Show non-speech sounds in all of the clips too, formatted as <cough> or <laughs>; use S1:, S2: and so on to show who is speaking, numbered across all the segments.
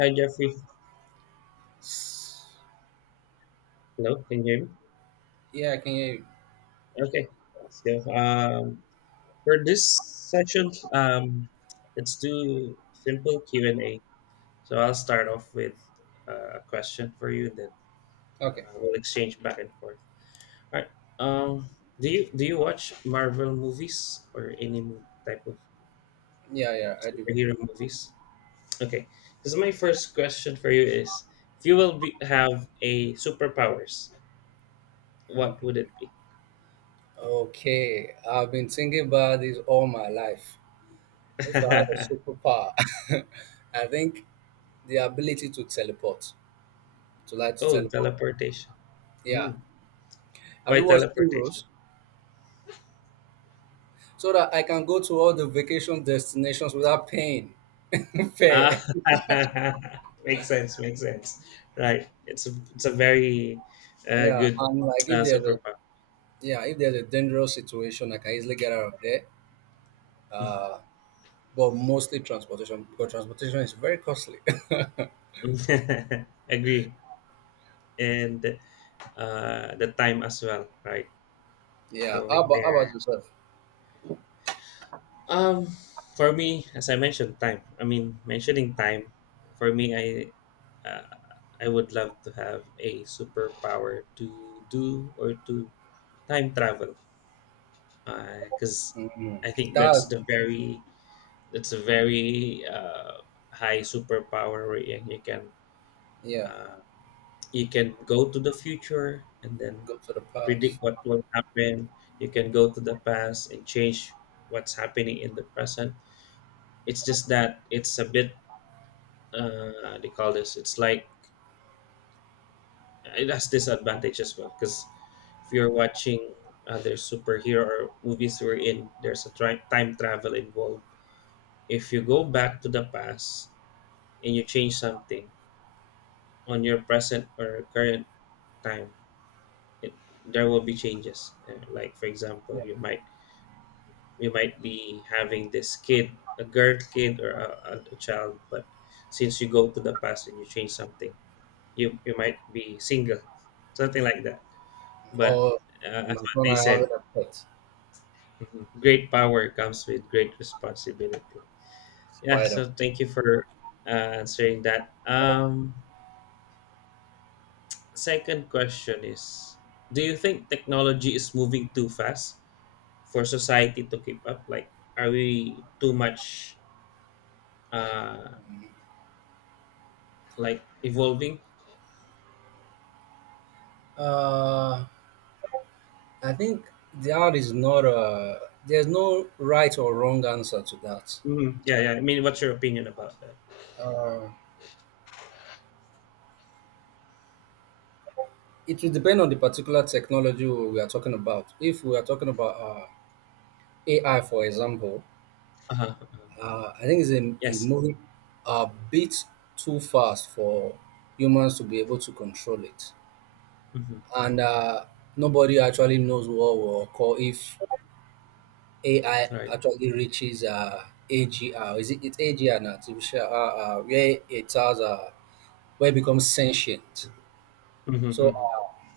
S1: Hi, Jeffrey. Hello, can you hear me?
S2: Yeah, I can hear you.
S1: Okay, let's go. For this session, let's do simple Q&A. So I'll start off with a question for you, and then
S2: Okay.
S1: we'll exchange back and forth. All right. Um, do you watch Marvel movies or any type of
S2: Yeah, yeah, I do.
S1: superhero movies? Okay. This is my first question for you is, if you will be, have a superpowers, what would it be?
S2: Okay. I've been thinking about this all my life. If I had a
S1: <laughs>
S2: superpower, <laughs> I think the ability to teleport, to like to
S1: Oh,
S2: teleport.
S1: teleportation.
S2: Yeah.
S1: Mm,
S2: Have
S1: by
S2: you watched
S1: teleportation.
S2: Heroes? So that I can go to all the vacation destinations without paying <laughs>
S1: Ah,
S2: fair.
S1: <laughs> makes sense. Makes sense. Right. It's a very
S2: Yeah,
S1: good
S2: and like, if there's a,
S1: superpower.
S2: yeah, if there's a dangerous situation, I can easily get out of there.
S1: Mhm.
S2: Uh, but mostly transportation because transportation is very costly. <laughs>
S1: <laughs> Agree. And the time as well. Right.
S2: Yeah. How
S1: Going
S2: about how about
S1: there.
S2: yourself?
S1: Um, for me, as I mentioned, time. I mean, mentioning time. For me, uh, I would love to have a superpower to do or to time travel. Because
S2: Mm.
S1: I think
S2: That's.
S1: that's a very high superpower wherein you can,
S2: Yeah.
S1: uh, you can go to the future and then
S2: Go to the past.
S1: predict what will happen. You can go to the past and change what's happening in the present. It's just that it's a bit, they call this. It's like it has disadvantage as well, because if you're watching other superhero movies we're in there's a time travel involved. If you go back to the past and you change something on your present or current time, it, there will be changes. Like for example,
S2: Yeah.
S1: you might be having this kid, a girl kid or a child, but since you go to the past and you change something, you might be single, something like that. But
S2: Or in
S1: as
S2: my
S1: what
S2: phone,
S1: they
S2: I have
S1: said,
S2: a pet
S1: great power comes with great responsibility. Yeah,
S2: spider.
S1: so thank you for answering that. Second question is, do you think technology is moving too fast for society to keep up? Like, are we too much, uh, like evolving?
S2: Uh, I think that is not a. There's no right or wrong answer to that.
S1: Mhm. Yeah, yeah. I mean, what's your opinion about that?
S2: Uh, it will depend on the particular technology we are talking about. If we are talking about AI, for example,
S1: Uh-huh, uh-huh.
S2: I think it's
S1: Yes.
S2: moving a bit too fast for humans to be able to control it.
S1: Mm-hmm.
S2: And nobody actually knows what will occur if AI
S1: Right.
S2: actually reaches AGR. Is it it's AGR now? Artificial, where it has where it becomes sentient.
S1: Mm-hmm.
S2: So
S1: Mm-hmm.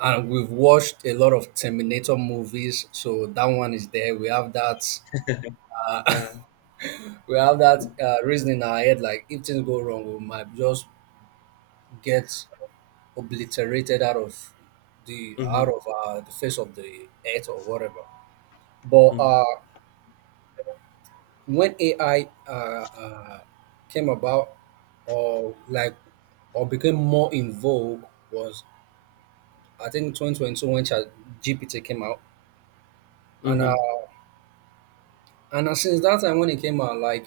S2: and we've watched a lot of Terminator movies, so that one is there. We have that
S1: Uh,
S2: we have that reason in our head, like if things go wrong, we might just get obliterated out of
S1: mm-hmm.
S2: the face of the earth or whatever. But
S1: Mm-hmm.
S2: when AI came about, or like, or became more in vogue, was I think 2022 when Chat GPT came out, and
S1: Mm-hmm.
S2: uh, and since that time when it came out, like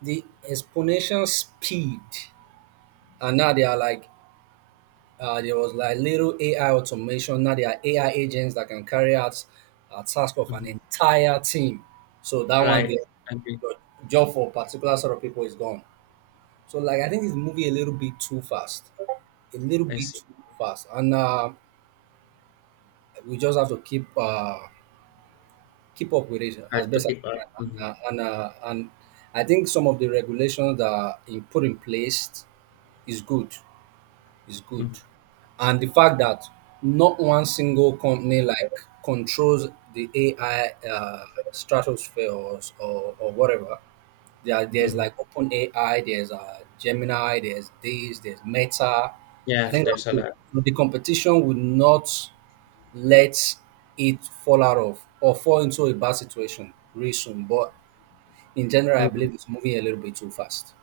S2: the exponential speed, and now they are like, there was like little AI automation. Now there are AI agents that can carry out a task of an
S1: Mm-hmm.
S2: entire team. So that one
S1: Right.
S2: there,
S1: Agree.
S2: your job for particular sort of people is gone. So like I think this movie a little bit too fast, a little
S1: I
S2: bit
S1: see.
S2: too fast, and we just have to keep keep up with it
S1: Hard
S2: as
S1: to
S2: best as
S1: keep
S2: we can.
S1: up.
S2: And
S1: Mm-hmm.
S2: uh, and, uh, and I think some of the regulations that are put in place is good. is good.
S1: Mm-hmm.
S2: And the fact that not one single company like controls the AI stratosphere or whatever. There's
S1: Mm-hmm.
S2: like OpenAI, there's Gemini, there's this, there's Meta. I
S1: Yeah,
S2: think that's
S1: there's a
S2: good.
S1: lot.
S2: So the competition would not let it fall out of or fall into a bad situation really soon. But in general, I
S1: Mm-hmm.
S2: believe it's moving a little bit too fast.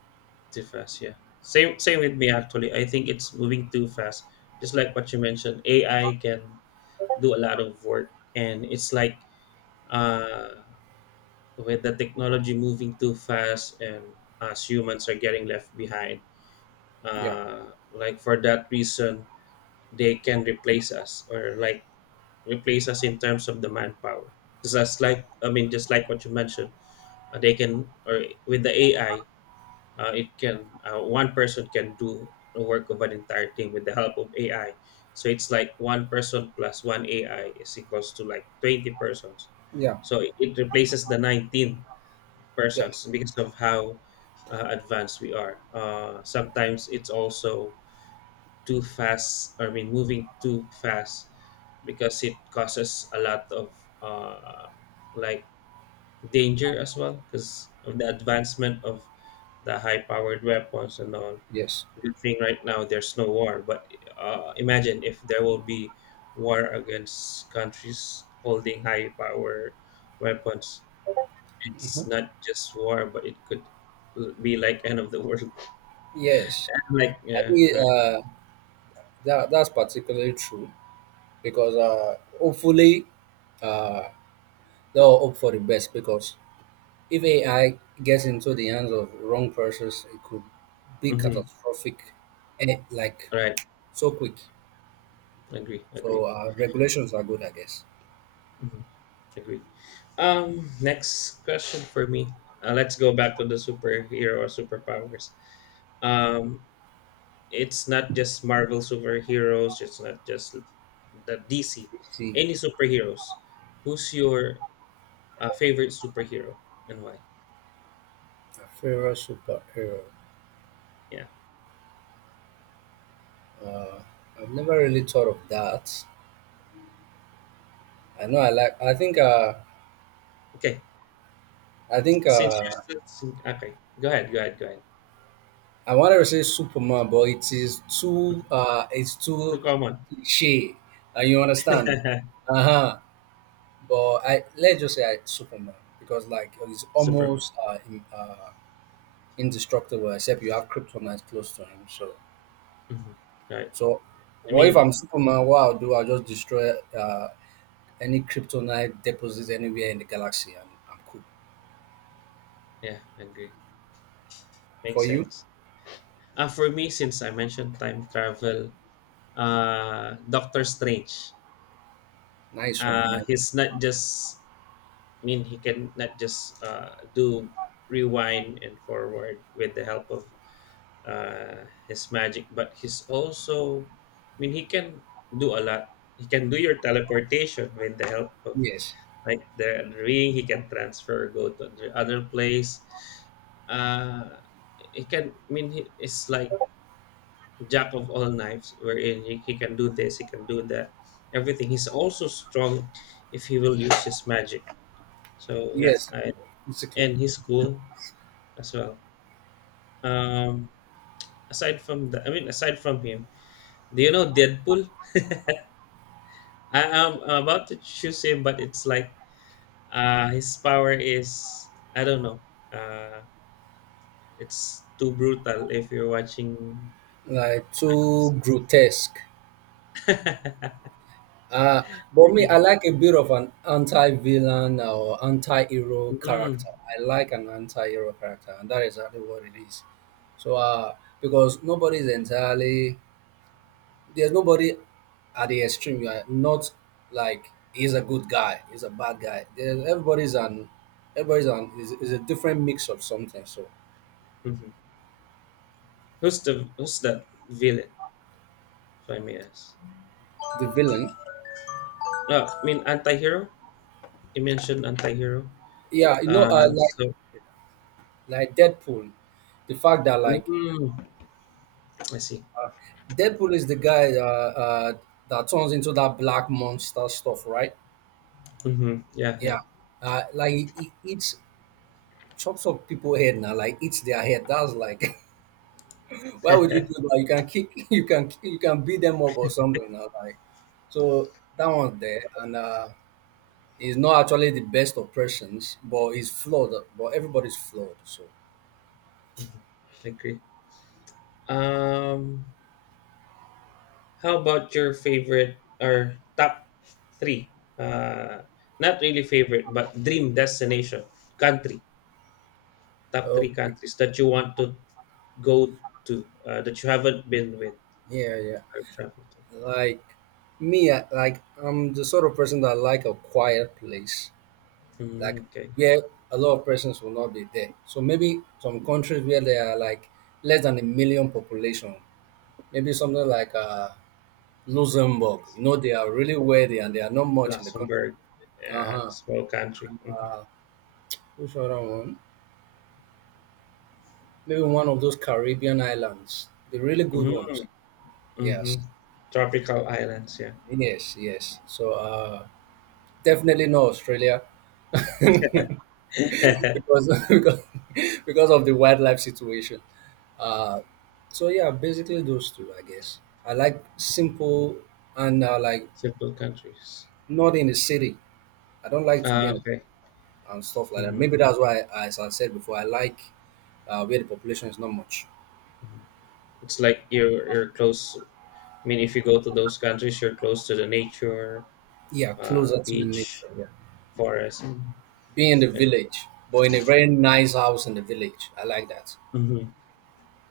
S1: Too fast, yeah. Same with me actually. I think it's moving too fast. Just like what you mentioned, AI can do a lot of work, and it's like, uh, with the technology moving too fast, and us humans are getting left behind.
S2: Yeah,
S1: Like for that reason, they can replace us, or like replace us in terms of the manpower. Because that's like, I mean, just like what you mentioned, they can or with the AI. It can One person can do the work of an entire team with the help of AI. So it's like one person plus one AI is equals to like 20 persons.
S2: yeah,
S1: So it replaces the 19
S2: yeah,
S1: persons because of how advanced we are. Sometimes it's also too fast. I mean, moving too fast because it causes a lot of, like danger as well because of the advancement of the high powered weapons and all.
S2: yes,
S1: Good thing right now there's no war, but imagine if there will be war against countries holding high power weapons. It's not just war, but it could be like end of the world.
S2: yes.
S1: <laughs> Like,
S2: I
S1: yeah,
S2: think
S1: right.
S2: that's particularly true because hopefully uh, they'll hope for the best because if AI gets into the hands of wrong persons, it could be
S1: Mm-hmm.
S2: catastrophic, eh, like
S1: Right.
S2: so quick.
S1: Agree, agree.
S2: So regulations are good, I guess.
S1: Mm-hmm. Agree. Next question for me. Let's go back to the superhero superpowers. Um it's not just Marvel superheroes, it's not just the DC,
S2: See,
S1: any superheroes. Who's your favorite superhero and why?
S2: a favorite superhero.
S1: Yeah.
S2: Uh, I've never really thought of that. I know I like. I think.
S1: Okay.
S2: I think.
S1: Since you're still okay, go ahead, go ahead, go ahead.
S2: I wanted to say Superman, but it is too uh it's
S1: It's too
S2: too
S1: common.
S2: cliche. And you understand?
S1: <laughs>
S2: Uh-huh. But I Let's just say I Superman, because like he's
S1: Superman.
S2: almost indestructible except you have kryptonite close to him. So
S1: Mhm. Right.
S2: so
S1: I
S2: what if I'm
S1: mean,
S2: Superman, what I'll do, I'll just destroy any kryptonite deposits anywhere in the galaxy and I'm cool.
S1: yeah, I agree. Makes
S2: For you?
S1: sense. For me, since I mentioned time travel, Doctor Strange.
S2: Nice one,
S1: Uh,
S2: nice.
S1: he's not just, I mean, he can not just, do rewind and forward with the help of his magic, but he's also, I mean, he can do a lot. He can do your teleportation with the help of
S2: Yes.
S1: like the ring. He can transfer, go to the other place. Uh, he can. I mean, he, it's like jack of all knives, wherein he can do this, he can do that, everything. He's also strong if he will use his magic. So yeah,
S2: Yes,
S1: I
S2: basically.
S1: and his crew as well. Um, Aside from the, I mean, aside from him, do you know Deadpool? I am about to choose him, but it's like, his power is I don't know. Uh, it's too brutal if you're watching.
S2: Like
S1: <laughs>
S2: too grotesque.
S1: Mm.
S2: Uh, but me, I like a bit of an anti-villain or anti-hero
S1: Mhm.
S2: character. I like an anti-hero character, and that is exactly what it is. So, because nobody is entirely there's nobody at the extreme. You are not, like he's a good guy, he's a bad guy. There's, everybody's an is, a different mix of something. So
S1: Who's that villain? If I may ask.
S2: the villain,
S1: I mean, anti-hero. You mentioned anti-hero.
S2: yeah, you know,
S1: Uh,
S2: like
S1: so
S2: like Deadpool, the fact that like
S1: mm, I see.
S2: Deadpool is the guy that turns into that black monster stuff, right?
S1: Mm-hmm. Yeah, yeah.
S2: Yeah. Like he eats, chops up people head, now like eats their head. That's like, <laughs> why would you do that? You can kick, <laughs> you can beat them up or something, now like. So that one's there and he's not actually the best of persons, but he's flawed, but everybody's flawed, so
S1: hmm I agree. Um, how about your favorite or top three? Uh, not really favorite, but dream destination country. Top three
S2: okay.
S1: countries that you want to go to, that you haven't been with
S2: Yeah, yeah.
S1: or traveled to.
S2: Like me, like I'm the sort of person that like a quiet place.
S1: Mm,
S2: Like
S1: okay.
S2: where a lot of persons will not be there. So maybe some countries where there are like less than a million population, maybe something like Luxembourg. You know, they are really wealthy and they are not much in the country.
S1: Luxembourg. Yeah,
S2: Uh-huh.
S1: small country. Mm-hmm.
S2: Uh, which other one? Maybe one of those Caribbean islands, the really good ones.
S1: Mm, hmm.
S2: Yes,
S1: Tropical islands. Yeah. <laughs>
S2: yes, yes. So definitely not Australia, because <laughs> because of the wildlife situation. Uh, so yeah, basically those two, I guess. I like simple and like
S1: Simple countries.
S2: not in the city. I don't like to be
S1: Ah,
S2: in the
S1: okay.
S2: and stuff like that. Maybe
S1: Mm-hmm.
S2: that's why, as I said before, I like where the population is not much.
S1: Mm-hmm. It's like you're close. I mean, if you go to those countries, you're close to the nature,
S2: Yeah, closer to the
S1: beach,
S2: nature. Yeah,
S1: forest. Mm.
S2: be in the village, but in a very nice house in the village. I like that.
S1: hmm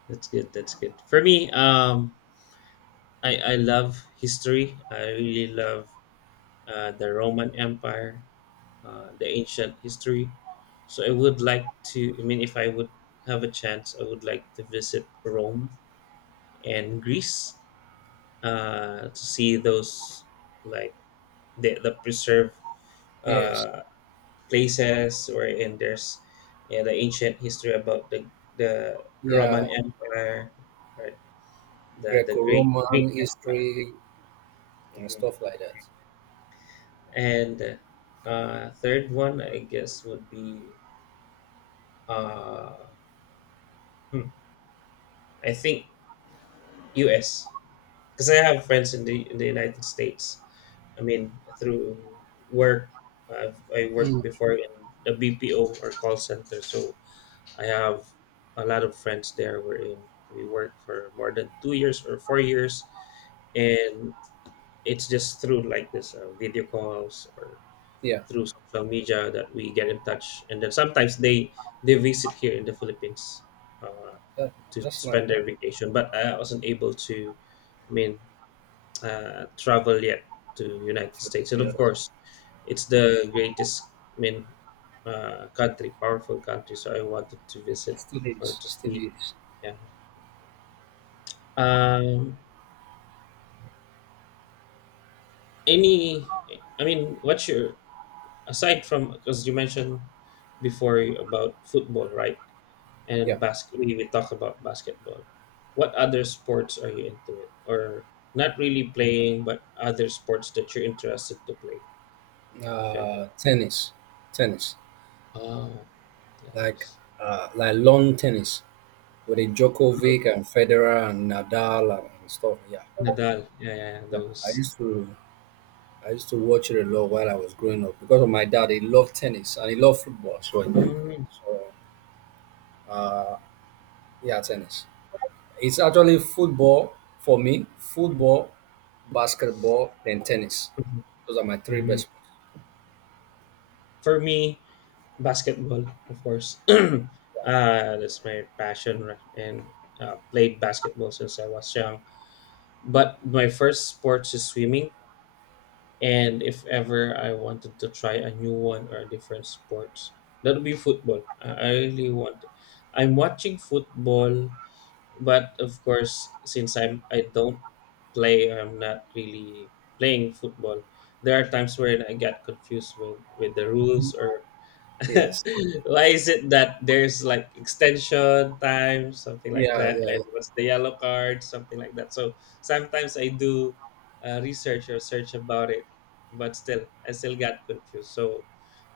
S1: That's good. That's good. For me, I love history. I really love the Roman Empire, the ancient history. So I would like to, I mean, if I would have a chance, I would like to visit Rome and Greece, to see those, like, the preserved
S2: Yes.
S1: uh, places wherein there's, yeah, the ancient history about the
S2: Yeah,
S1: Roman Empire, right? The great
S2: Greco-Roman
S1: Greek Empire.
S2: history and
S1: Mhm.
S2: stuff like that.
S1: And third one, I guess, would be, uh, hmm, I think U.S., because I have friends in the United States. I mean, through work, I worked
S2: Mm.
S1: before in the BPO or call center, so I have a lot of friends there. We're in. We work for more than 2 years or 4 years, and it's just through like this video calls or
S2: Yeah.
S1: through social media that we get in touch. And then sometimes they visit here in the Philippines, uh,
S2: That,
S1: to
S2: that's like
S1: spend
S2: that.
S1: their vacation. But I wasn't able to, I mean, travel yet to United States. And
S2: Yeah.
S1: of course, it's the greatest, I mean, country, powerful country. So I wanted to visit
S2: Still
S1: or
S2: is.
S1: to
S2: Still
S1: see,
S2: is.
S1: yeah. Um, any, I mean, what's your, aside from, because you mentioned before about football, right? And
S2: Yeah.
S1: we talk about basketball. What other sports are you into it? Or not really playing, but other sports that you're interested to play, if ever.
S2: Tennis. Tennis.
S1: Oh,
S2: Like
S1: thanks.
S2: like lawn tennis, with a
S1: Mm,
S2: Djokovic and Federer and Nadal and stuff. Yeah.
S1: Nadal. Yeah, yeah, yeah,
S2: Yeah. I
S1: those.
S2: used to I used to watch it a lot while I was growing up because of my dad. He loved tennis and he loved football. So,
S1: Mm,
S2: so uh, yeah, tennis. It's actually football for me.
S1: mhm,
S2: Football, basketball, and tennis. Those are my three
S1: mhm.
S2: best sports.
S1: For me, basketball, of course. <clears throat> That's my passion, right? And played basketball since I was young. But my first sports is swimming, and if ever I wanted to try a new one or a different sports, that would be football. I really want. I'm watching football, but of course, since I don't play, I'm not really playing football. There are times where I get confused with the rules, or
S2: Yes.
S1: <laughs> why is it that there's like extension time, something like
S2: Yeah,
S1: that,
S2: yeah.
S1: and what's the yellow card, something like that? So sometimes I do research or search about it, but still, I still got confused. So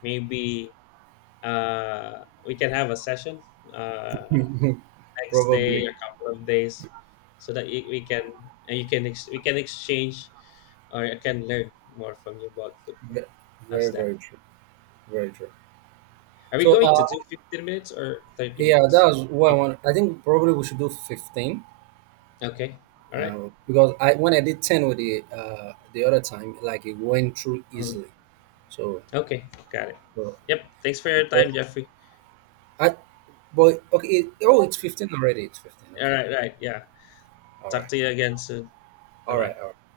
S1: maybe, we can have a session, uh,
S2: <laughs>
S1: next day,
S2: Probably.
S1: a couple of days, so that we can, and we can exchange or I can learn more from you about football.
S2: Ve-
S1: How's
S2: Very,
S1: that?
S2: very true. Very true.
S1: Are we
S2: So,
S1: going to do 15 minutes or 30
S2: yeah, that
S1: minutes?
S2: was what I want. I think probably we should do 15,
S1: Okay. All right.
S2: because I when I did 10 with the other time, like it went through
S1: Mhm.
S2: easily. So,
S1: Okay. Got it.
S2: but,
S1: Yep. Thanks for your
S2: but
S1: time, Jeffrey.
S2: I but okay. Oh, it's 15 already. It's 15.
S1: All
S2: Okay.
S1: right. Right. Yeah.
S2: All
S1: Talk
S2: right.
S1: to you again soon. Bye
S2: All
S1: bye.
S2: right. All right.